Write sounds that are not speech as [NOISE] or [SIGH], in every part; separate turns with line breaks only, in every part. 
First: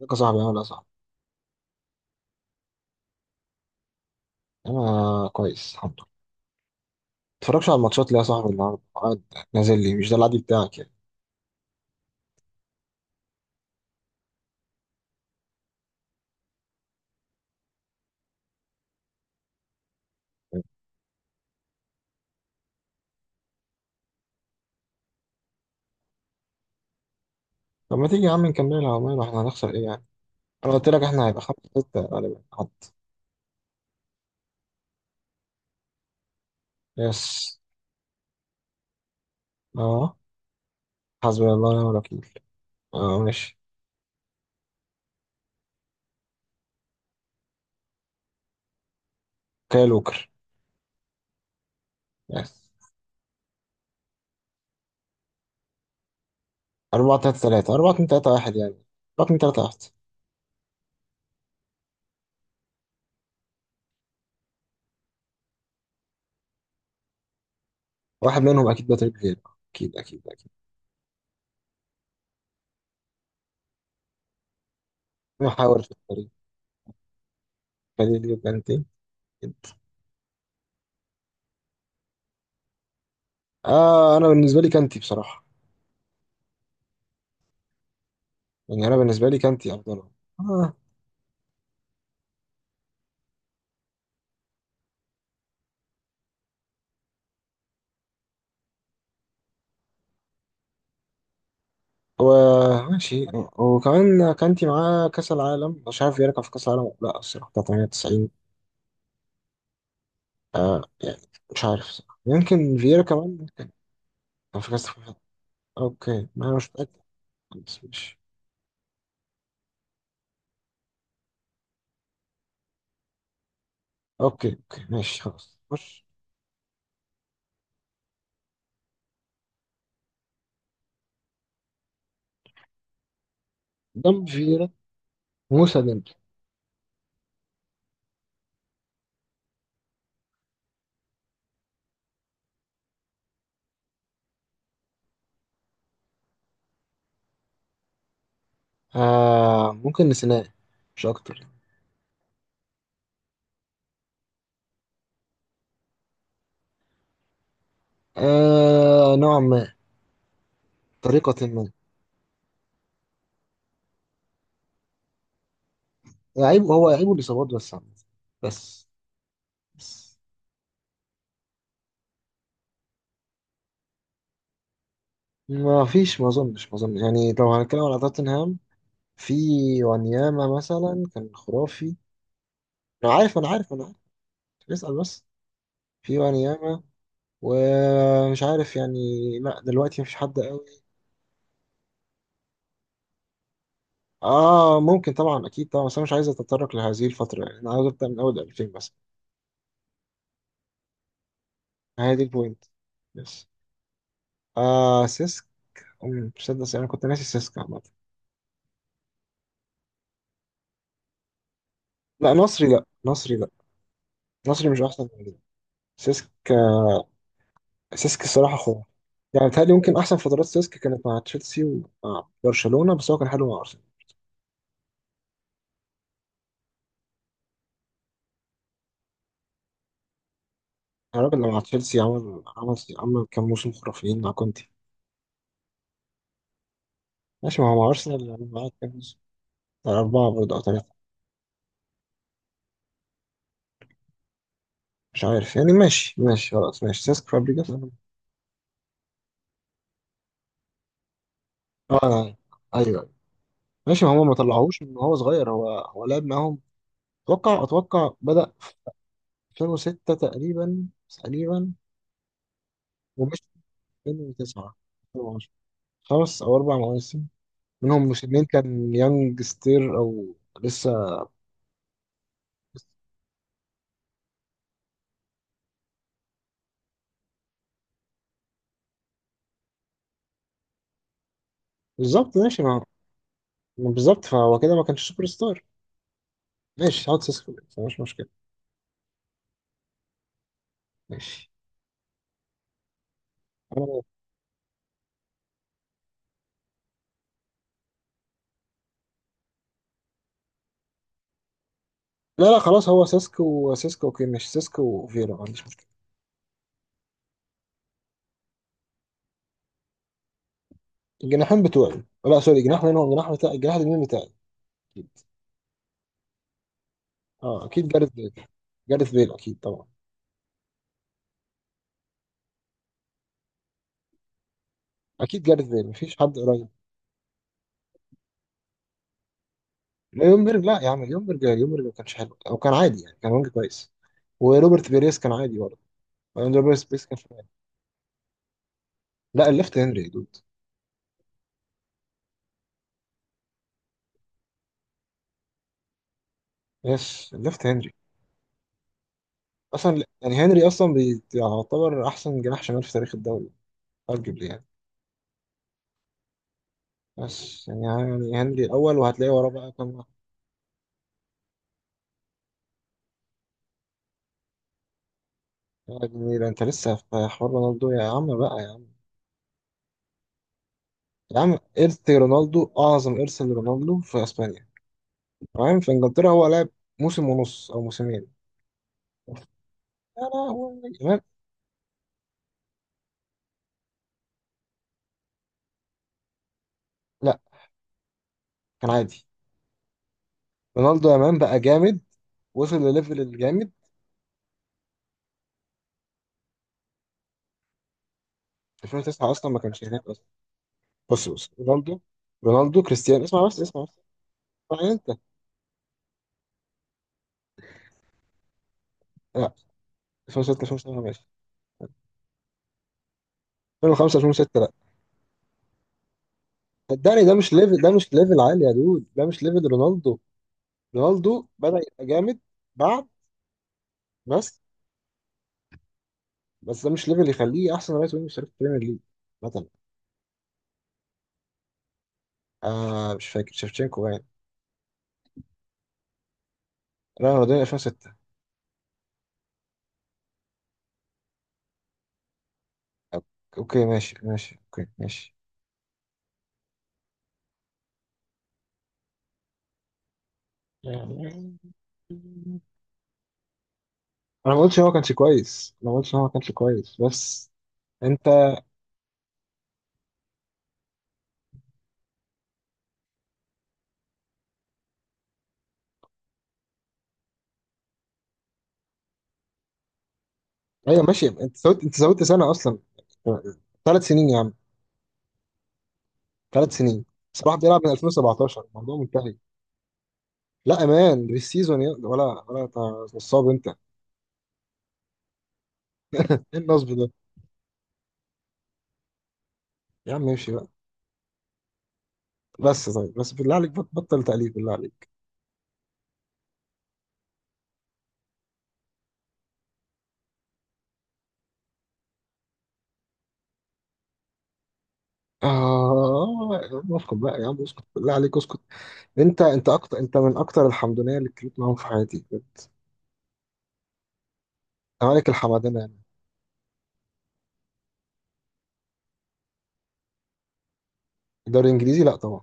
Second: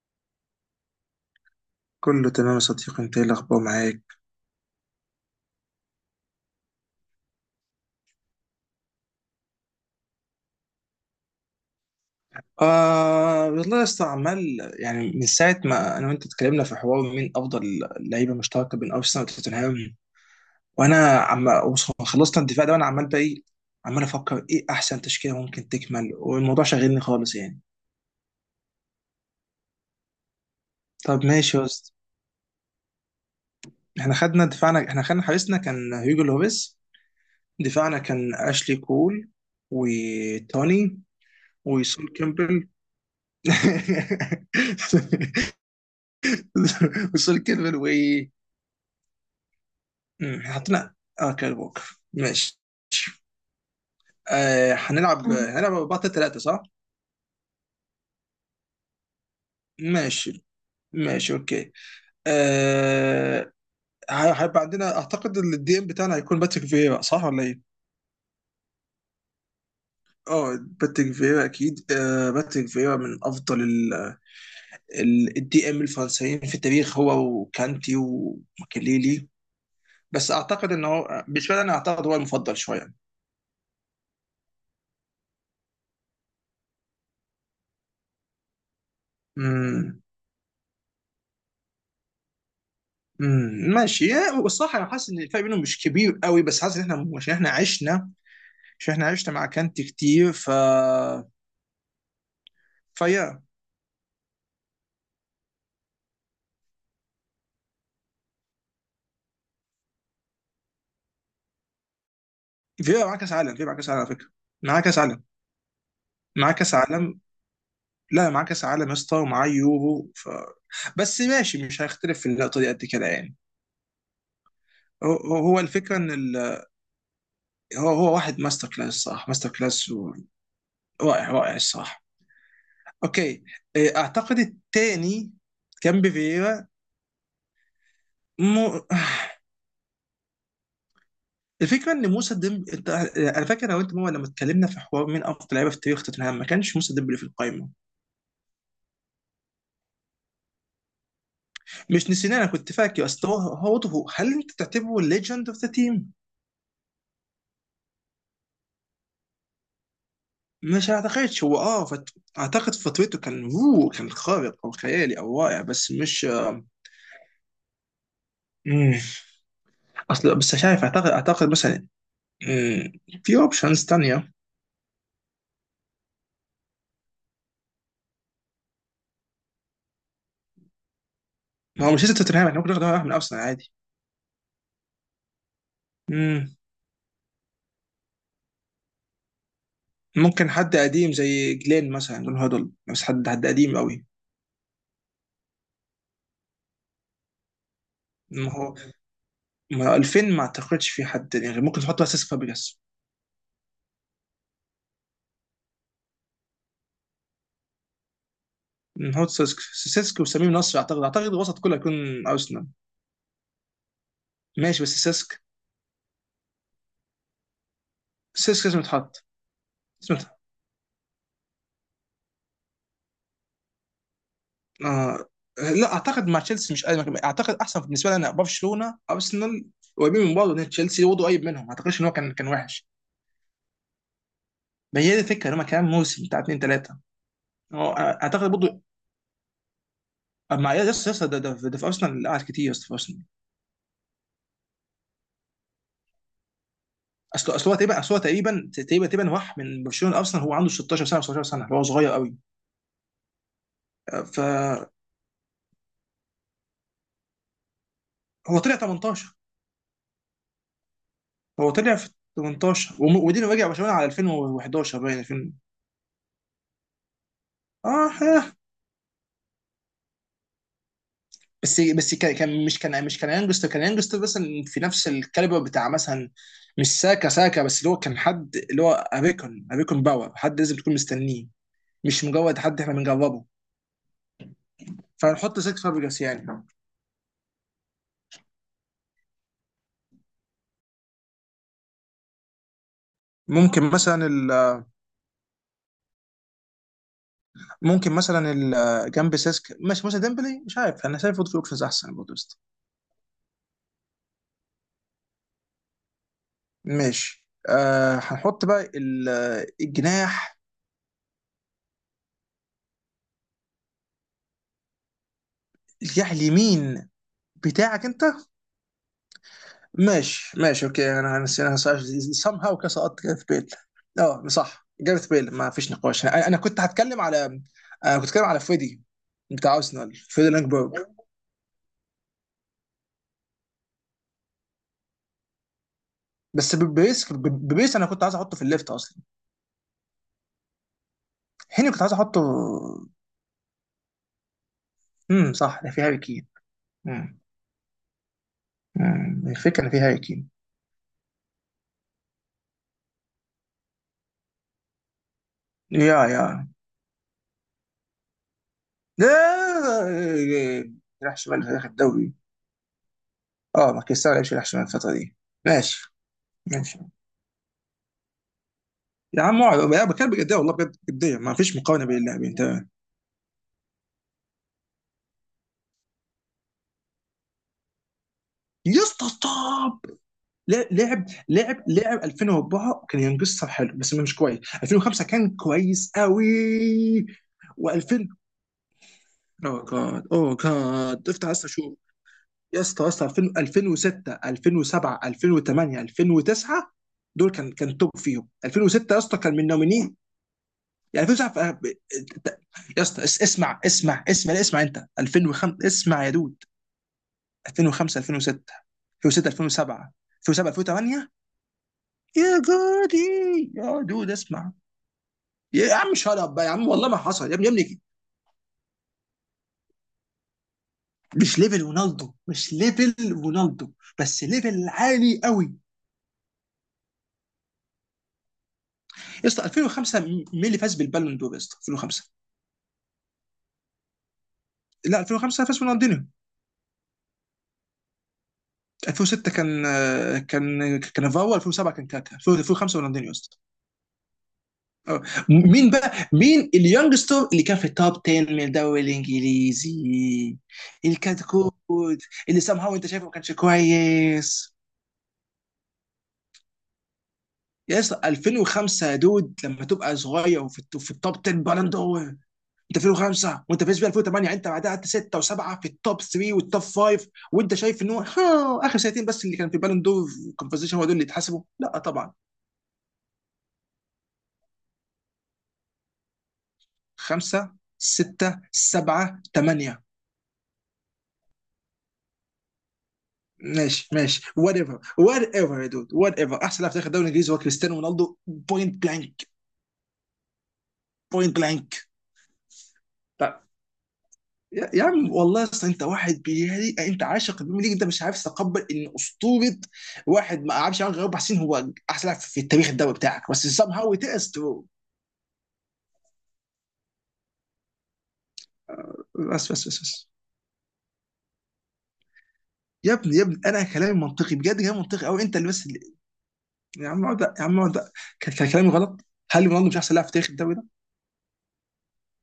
ازيك يا صاحبي، عامل ايه يا صاحبي؟
كله تمام يا صديقي، انت ايه الاخبار معاك؟
انا كويس الحمد لله. متفرجش على الماتشات ليه يا صاحبي؟ النهارده قاعد نازل لي، مش ده العادي بتاعك يعني.
آه والله يا اسطى، عمال يعني من ساعه ما انا وانت اتكلمنا في حوار مين افضل لعيبه مشتركه بين ارسنال وتوتنهام، وانا خلصنا الدفاع ده، وانا عمال بقى ايه، عمال افكر ايه احسن تشكيله ممكن تكمل، والموضوع شاغلني خالص يعني.
طب ما تيجي يا عم نكملها، عمال احنا هنخسر ايه يعني. انا قلت لك
طب
احنا هيبقى
ماشي يا
خمسة
اسطى،
ستة غالبا حد.
احنا خدنا دفاعنا، احنا خدنا حارسنا كان هيجو لوبيس.
يس.
دفاعنا كان اشلي كول
اه،
وتوني
حسبي الله ونعم
وسول
الوكيل.
كيمبل.
اه، ماشي.
[LAUGHS] وسول كيمبل وايه؟
كاي ووكر.
احنا حطينا. اه، كاري ووكر،
يس.
ماشي. آه، هنلعب بطل ثلاثة، صح؟
4-3-3، 4-2-3-1 يعني، 4-2-3-1.
ماشي، ماشي، اوكي، آه. هيبقى عندنا، اعتقد إن الدي ام بتاعنا هيكون باتريك فيرا، صح ولا ايه؟
واحد منهم أكيد باتريك فيرا، أكيد أكيد أكيد.
اه، باتريك فيرا اكيد، آه، باتريك فيرا من افضل
ما
الدي ام
حاولش في الطريق،
الفرنسيين في التاريخ، هو وكانتي
خليل يبقى أنت.
وماكليلي. بس اعتقد ان هو بالنسبه لي، انا اعتقد هو المفضل شويه.
آه، أنا بالنسبة لي كانتي بصراحة، يعني أنا بالنسبة لي كانتي
امم
أفضل. آه.
والصراحه انا حاسس ان الفرق بينهم مش كبير قوي، بس حاسس ان احنا عشان احنا عشنا مع كانتي كتير، ف
وماشي.
فيا
وكمان كانتي معاه كأس العالم، مش عارف فييرا كان في كأس العالم ولا لا الصراحة، بتاع 98. آه يعني مش عارف الصراحة. يمكن فييرا
فيا معاه كاس
كمان
عالم، فيا
كان
معاه كاس عالم على فكره.
كان في
معاه
كأس
كاس
العالم.
عالم،
اوكي ما
معاه
انا مش
كاس
متأكد،
عالم،
بس ماشي.
لا معاه كاس عالم يا اسطى، ومعاه يورو، ف... بس ماشي، مش هيختلف في النقطه دي قد كده يعني.
اوكي اوكي
هو
ماشي،
هو
خلاص
هو الفكره
بص.
ان ال... هو واحد ماستر كلاس، صح، ماستر كلاس، و... رائع، رائع الصراحه. اوكي. إيه،
قدام
اعتقد
فييرا
التاني
موسى
كان
ديمبلي.
بفييرا. مو... [SIGHS] الفكره ان موسى ديمبلي، انت. انا فاكر لو انت ماما لما اتكلمنا في حوار مين افضل لعيبه في تاريخ توتنهام، ما كانش موسى ديمبلي في القائمه.
آه ممكن نسيناه، مش اكتر.
مش نسيناه، انا كنت فاكر. اصل هل انت تعتبره ليجند اوف ذا تيم؟
آه، نوعا ما،
مش اعتقدش،
طريقة
هو
ما.
اعتقد فترته كان، هو كان خارق او خيالي او رائع، بس مش
لعيب،
آه،
هو لعيبه الإصابات بس عامة. بس،
مم.
بس
اصل بس مش عارف، اعتقد مثلا، مم، في اوبشنز تانية.
ما فيش، ما اظنش يعني، لو هنتكلم على توتنهام، في وانياما مثلا كان
ما هو
خرافي.
مش لازم توتنهام، احنا ممكن ناخد واحد
انا
من
عارف
ارسنال
انا
عادي.
عارف انا عارف، اسأل بس. في
مم.
وانياما، ومش عارف يعني، لا دلوقتي مفيش حد
ممكن
قوي.
حد قديم زي جلين مثلا، جون هودل، بس حد قديم قوي.
اه ممكن طبعا، اكيد طبعا، بس انا مش عايز اتطرق لهذه الفترة يعني، انا عاوز ابدا من اول
ما
2000
هو
بس.
ما هو 2000 ما اعتقدش في حد يعني، ممكن تحط
هي دي
اساس
البوينت،
فابريجاس.
بس. آه سيسك. تصدق انا كنت ناسي سيسك عامة.
هو سيسك وسمير نصر، اعتقد الوسط كله هيكون
لا
ارسنال.
نصري لا نصري لا، نصري مش
ماشي، بس
احسن من كده.
سيسك،
سيسك، سيسك الصراحة
سيسك لازم
خرافي.
يتحط.
يعني بيتهيألي ممكن
لازم
أحسن
يتحط.
فترات سيسك كانت مع تشيلسي ومع برشلونة، بس هو كان حلو مع أرسنال.
آه. لا، اعتقد مع تشيلسي مش قادم، اعتقد احسن بالنسبه لي انا برشلونه، ارسنال قريبين من بعض، لان تشيلسي برضه
الراجل
قريب
اللي مع
منهم، ما
تشيلسي
اعتقدش ان هو كان
عمل
كان
عمل
وحش.
عمل كام موسم خرافيين مع كونتي.
ما هي دي الفكره، ان هم كمان موسم بتاع اثنين ثلاثه.
ماشي، ما هو مع أرسنال يعني
اعتقد
معاه
برضه.
كام موسم؟ أربعة برضه أو
يا
ثلاثة.
اسطى، يا اسطى، ده في ارسنال اللي قعد كتير يا اسطى، في ارسنال.
مش عارف يعني، ماشي ماشي خلاص، ماشي سيسك
اصل
فابريجاس
اصل هو
أنا.
تقريبا اصل هو تقريبا تقريبا تقريبا راح من برشلونه ارسنال، هو عنده 16 سنه، 17 سنه، هو
أه
صغير قوي.
أنا، أيوه أيوه ماشي. ما
آه،
هو ما طلعوهوش
فهو
من هو صغير، هو هو لعب معاهم. أتوقع بدأ
طلع 18
في 2006 تقريبا،
هو
تقريبا.
طلع في 18،
ومشي
ودينا، رجع برشلونه على
في 2009
2011، باين
2010،
2000.
5 أو 4 مواسم، منهم
اه،
موسمين
ها.
كان يانج ستير أو لسه.
بس مش كان يانجستر، كان يانجستر مثلا في نفس الكاليبر بتاع مثلا مش ساكا، ساكا، بس اللي هو كان حد، اللي هو اريكون باور، حد لازم تكون مستنيه، مش
بالظبط
مجرد
ماشي
حد
ما،
احنا بنجربه،
ما بالظبط، فهو كده ما كانش سوبر
فنحط
ستار.
سيسك فابريجاس يعني.
ماشي هقعد سيسكو بس، مش مشكلة. ماشي.
ممكن
أنا...
مثلا ال ممكن مثلا ال جنب سيسك، ماشي، مثلا ديمبلي، مش عارف، انا شايف في اوبشنز احسن برضه
لا لا
بس.
خلاص، هو سيسكو، وسيسكو اوكي ماشي. سيسكو وفيرا ما عنديش مشكلة.
ماشي، آه، هنحط بقى الجناح،
الجناحين بتوعي، لا سوري، الجناح، مين هو الجناح بتاعي، الجناح اليمين بتاعي؟ أكيد.
الجناح اليمين
اه اكيد
بتاعك
جاريث
انت.
بيل، جاريث بيل اكيد طبعا.
ماشي، ماشي، اوكي، انا نسيناها، سام هاو كده سقطت جاريث بيل. اه، صح، جاريث
اكيد
بيل
جاريث
ما
بيل
فيش
مفيش
نقاش.
حد
انا
قريب.
كنت هتكلم على، انا كنت هتكلم على فريدي بتاع ارسنال،
لا
فريدي
يومبرج، لا يا
لانجبرج.
عم يومبرج، يومبرج ما كانش حلو او كان عادي يعني، كان وينج كويس. وروبرت بيريس كان عادي برضه، وأنا
بس
روبرت بيريس كان
ببيس
شمال.
ببيس انا كنت عايز احطه في الليفت اصلا.
لا الليفت هنري يا دود.
هني كنت عايز احطه. صح، ده في هاري كين.
يس
امم
الليفت هنري.
الفكره ان في
اصلا
هاري
يعني
كين.
هنري اصلا بيعتبر احسن جناح شمال في تاريخ الدوري ارجبلي يعني.
يا يا
بس يعني، يعني هنري الأول،
لا،
وهتلاقي وراه بقى كام واحد.
راح شمال في اخر الدوري. اه، ما كريستيانو ما لعبش، راح شمال الفتره دي.
يا
ماشي.
جميل، انت لسه
ماشي
في حوار رونالدو يا عم، بقى يا عم.
يا عم، اقعد، أنا بتكلم بجديه، والله بجد جديه،
يا
ما
عم
فيش مقارنه
ارث
بين اللاعبين،
رونالدو،
تمام.
اعظم ارث لرونالدو في اسبانيا تمام، في انجلترا هو لعب موسم ونص او موسمين.
يا اسطى، ستوب.
يا لهوي
لا-
يا.
لعب لعب لعب 2004 كان ينقصها حلو بس مش كويس، 2005 كان كويس قوي،
لا،
و2000...
كان عادي.
اوه جاد، اوه
رونالدو يا
جاد،
مان
افتح
بقى
بس شوف.
جامد، وصل
يا اسطى، يا
لليفل
اسطى، 2000،
الجامد
2006، 2007، 2008، 2009 دول كان توب، فيهم 2006 يا
2009
اسطى
اصلا
كان
ما
من
كانش هناك
نومينيه.
اصلا.
يعني
بص بص
2009،
رونالدو. رونالدو
يا
كريستيانو،
اسطى
اسمع بس اسمع بس.
اسمع، لا اسمع،
اسمعني
انت
انت.
2005، اسمع يا دود، 2005، 2006، 2006،
لا
2007،
2006
2007،
2007 ماشي،
2008. يا جودي، يا
2005
دود،
2006.
اسمع. يا عم شut up بقى يا عم، والله ما
صدقني، ده
حصل،
مش
يا ابني، يا
ليفل، ده
ابني،
مش ليفل عالي يا دود، ده مش ليفل رونالدو. رونالدو
مش
بدأ
ليفل
يبقى
رونالدو،
جامد
مش
بعد.
ليفل رونالدو، بس
بس،
ليفل عالي قوي.
بس ده مش ليفل يخليه احسن رايت وينج في تاريخ البريمير ليج
يا اسطى
مثلا.
2005، مين اللي فاز بالبالون دور يا اسطى 2005؟
آه مش فاكر، شيفتشينكو باين.
لا، 2005 فاز رونالدينيو.
لا رونالدينيو 2006.
2006 كان فاو، 2007 كان كاكا، 2005 رونالدينيو يا
أوك-
اسطى.
اوكي ماشي ماشي اوكي
آه.
ماشي.
مين بقى، مين اليونجستر اللي كان في التوب 10 من الدوري الانجليزي، اللي كان
يعني
كود، اللي سام هاو انت شايفه ما كانش
انا ما
كويس؟
قلتش ان هو ما كانش كويس، انا ما قلتش ان هو ما كانش كويس بس.
يا اسطى
انت.
2005، يا دود، لما تبقى صغير وفي الت- في التوب 10 بالون دور، انت 2005 وانت فايز بيها 2008، انت بعدها قعدت 6 و7 في التوب 3 والتوب 5، وانت شايف ان هو [LAUGHS] ها، اخر سنتين بس اللي كان في بالون دور كونفرزيشن،
ايوه
هو دول اللي
ماشي، انت
اتحسبوا؟
زودت انت
لا
زودت
طبعا.
سنه اصلا، 3 سنين يا عم، 3 سنين. صلاح
5،
بيلعب من
6،
2017، الموضوع منتهي.
7، 8.
لا امان مش سيزون ولا ولا نصاب انت ايه؟
ماشي، ماشي، وات ايفر، وات ايفر يا دود، وات ايفر، احسن
النصب
لاعب في تاريخ
ده،
الدوري الانجليزي هو كريستيانو رونالدو، بوينت بلانك.
يا عم امشي بقى.
بوينت بلانك.
بس طيب بس بالله
طب،
عليك، بطل تقليد بالله
يا
عليك.
عم، والله، اصل انت واحد بيهري، انت عاشق البريمير ليج، انت مش عارف تتقبل ان اسطوره، واحد ما قعدش عنه غير 4 سنين، هو احسن لاعب في التاريخ الدوري بتاعك، بس سام هاو تقس.
اه يا عم اسكت بقى يا عم، اسكت بالله عليك اسكت. انت
بس بس
اكتر،
بس
انت
بس
من اكتر الحمدونيه اللي اتكلمت معاهم في حياتي انت.
يا ابني، يا ابني، انا كلامي منطقي بجد، كلامي منطقي
مالك
قوي، انت اللي
الحمدانه
بس
يعني.
اللي... يا عم اقعد، يا عم اقعد. كان كلامي غلط. هل رونالدو مش احسن لاعب في تاريخ الدوري ده؟
الدوري الانجليزي لا طبعا.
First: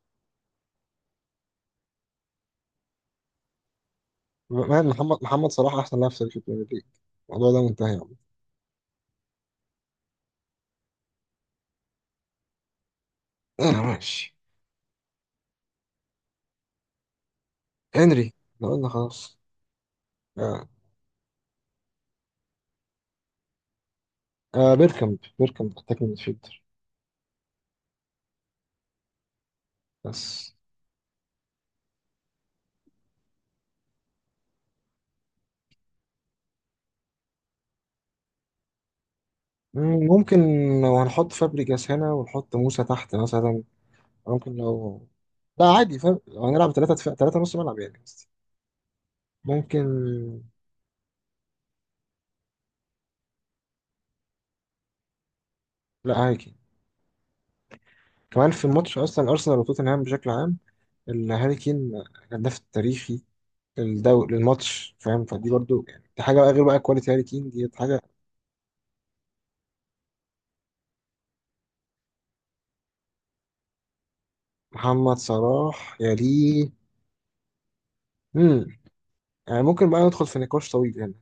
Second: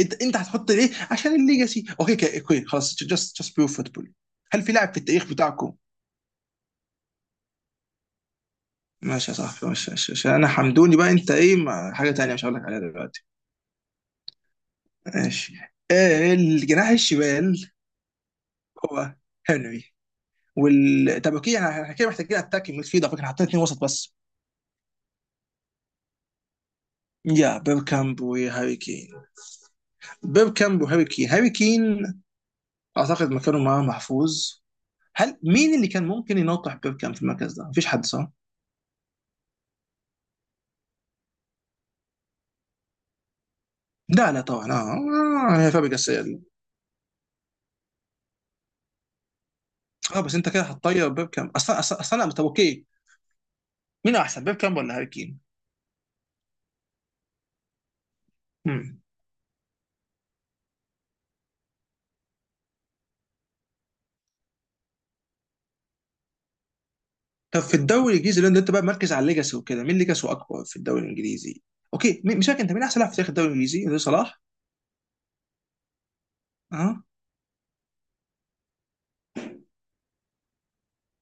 انت هتحط ليه، عشان الليجاسي؟ اوكي كده، اوكي خلاص، جاست بيور فوتبول. هل في
مان،
لاعب في التاريخ
محمد
بتاعكم؟
صلاح احسن لاعب في تاريخ البريمير ليج، الموضوع ده منتهي يا عم.
ماشي يا صاحبي، ماشي، ماشي، عشان انا حمدوني بقى، انت ايه، ما حاجه تانية مش هقول لك عليها دلوقتي.
انا ماشي.
ماشي. الجناح الشمال.
هنري. لو قلنا
هو.
خلاص.
هنري.
آه.
طب اوكي، احنا كده محتاجين اتاك ميدفيلد، على فكره حاطين اتنين وسط بس.
آه، بيركامب، بيركامب محتاج من فيلتر
يا بيب كامب وهاري كين.
بس.
بيب كامب وهاري كين، هاري كين اعتقد مكانه معاه محفوظ. هل مين اللي كان ممكن ينطح بيب كامب في المركز ده؟ مفيش حد، صح؟
مم، ممكن لو هنحط فابريجاس هنا ونحط موسى تحت مثلا،
لا، لا،
ممكن
طبعا،
لو.
اه،
لا
هي
عادي
فابريجاس
فاهم،
السيئة دي.
لو هنلعب ثلاثة دفاع ثلاثة نص ملعب يعني قصدي، ممكن.
اه، بس انت كده هتطير بيبكام، اصلا، اصلا، اصلا. طب اوكي، مين احسن، بيبكام ولا هاري كين؟
لا هاري كين، كمان في الماتش
مم.
أصلا أرسنال وتوتنهام بشكل عام، الهاري كين الهداف التاريخي للدوري للماتش فاهم، فدي برضو يعني دي حاجة، بقى غير بقى كواليتي هاري كين
طب
دي
في
حاجة.
الدوري الانجليزي، لان انت بقى مركز على الليجاسي وكده، مين ليجاسي اكبر في الدوري الانجليزي؟ اوكي مش فاكر، انت مين احسن لاعب في تاريخ الدوري الانجليزي؟ ده صلاح؟
محمد صلاح يا ليه.
اه.
مم. يعني ممكن بقى ندخل في نقاش طويل هنا،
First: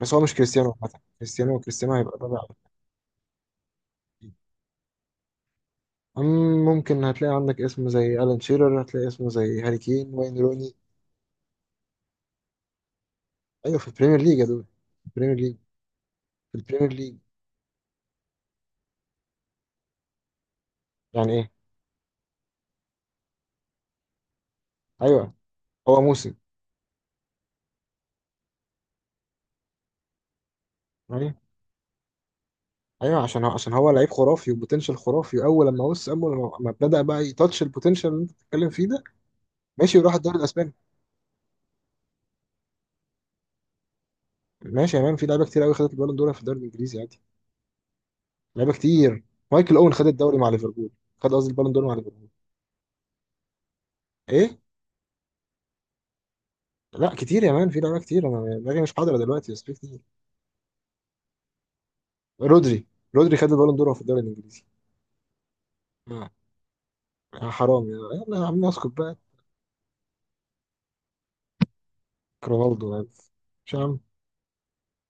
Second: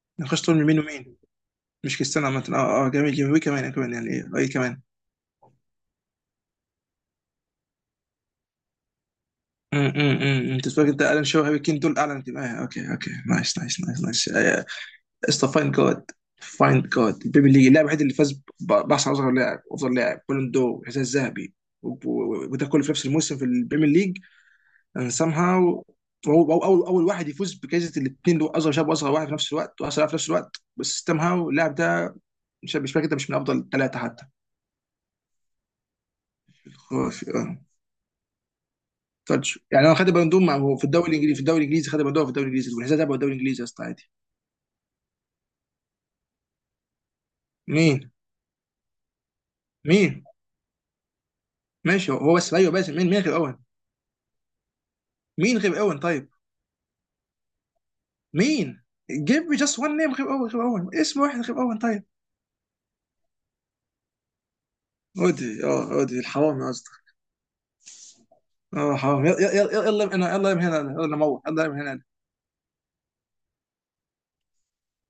بس هو مش
نخش تقول من
كريستيانو
مين
عامة،
ومين؟
كريستيانو كريستيانو
مش
هيبقى
كريستيانو
الرابع.
عامة، اه، اه، جميل، جميل، كمان، كمان، يعني ايه، اي كمان.
أم ممكن هتلاقي عندك اسم زي ألان شيرر، هتلاقي اسم زي هاري كين وين
انت
روني.
فاكر انت الان شو هاري كين دول اعلى انتماء؟ آه، اوكي، اوكي، نايس،
أيوة
نايس،
في البريمير
نايس،
ليج يا دول،
نايس.
في البريمير
اسطى
ليج.
فاين جاد.
في
فاين
البريمير ليج
جاد البيبي ليج، اللاعب الوحيد اللي فاز باحسن، اصغر لاعب، افضل لاعب، بالون دور، الحذاء
يعني إيه.
الذهبي، وده كله في نفس الموسم في البريمير ليج. and
أيوة
somehow
هو موسم.
وهو هو اول اول واحد يفوز بجائزه الاثنين دول، اصغر شاب واصغر واحد في نفس الوقت، واصغر لاعب في نفس الوقت، بس somehow
أيوة
اللاعب ده مش فاكر ده
أيوة،
مش من
عشان هو
افضل
عشان هو
ثلاثه
لعيب
حتى.
خرافي وبوتنشال خرافي، أول لما وصل، أول لما ابتدى بقى
آه.
يتاتش البوتنشال اللي أنت بتتكلم فيه ده.
تاتش، يعني انا
ماشي
خدت
وراح
بالون
الدوري
دور،
الأسباني.
هو في الدوري الانجليزي، في الدوري الانجليزي خد بالون دور، في الدوري الانجليزي والحذاء الذهبي، هو الدوري الانجليزي يا اسطى، عادي.
ماشي يا مان، في لعيبة كتير أوي خدت البالون دور في الدوري الإنجليزي عادي.
مين
لعيبة كتير. مايكل أوين خد
مين
الدوري مع ليفربول، خد قصدي البالون دور مع
ماشي، هو
ليفربول.
هو بس، ايوه، بس مين غير اوين؟
إيه.
مين غير اوين طيب؟
لا كتير يا مان، في لعيبة كتير، أنا دماغي
مين؟
مش حاضرة
give
دلوقتي،
me
بس في
just one
كتير.
name غير أوين، غير أوين، اسم واحد غير أوين طيب.
رودري. رودري خد البالون دور في الدوري الانجليزي.
عودي، اه، عودي
مم.
الحرامي قصدك؟
آه، حرام، يا يلا يا عم اسكت
اه،
بقى.
حرامي، يلا، يلا، يلا، يلا من هنا، يلا من هنا، يلا من هنا، يلا من هنا.
رونالدو يعني. مش عم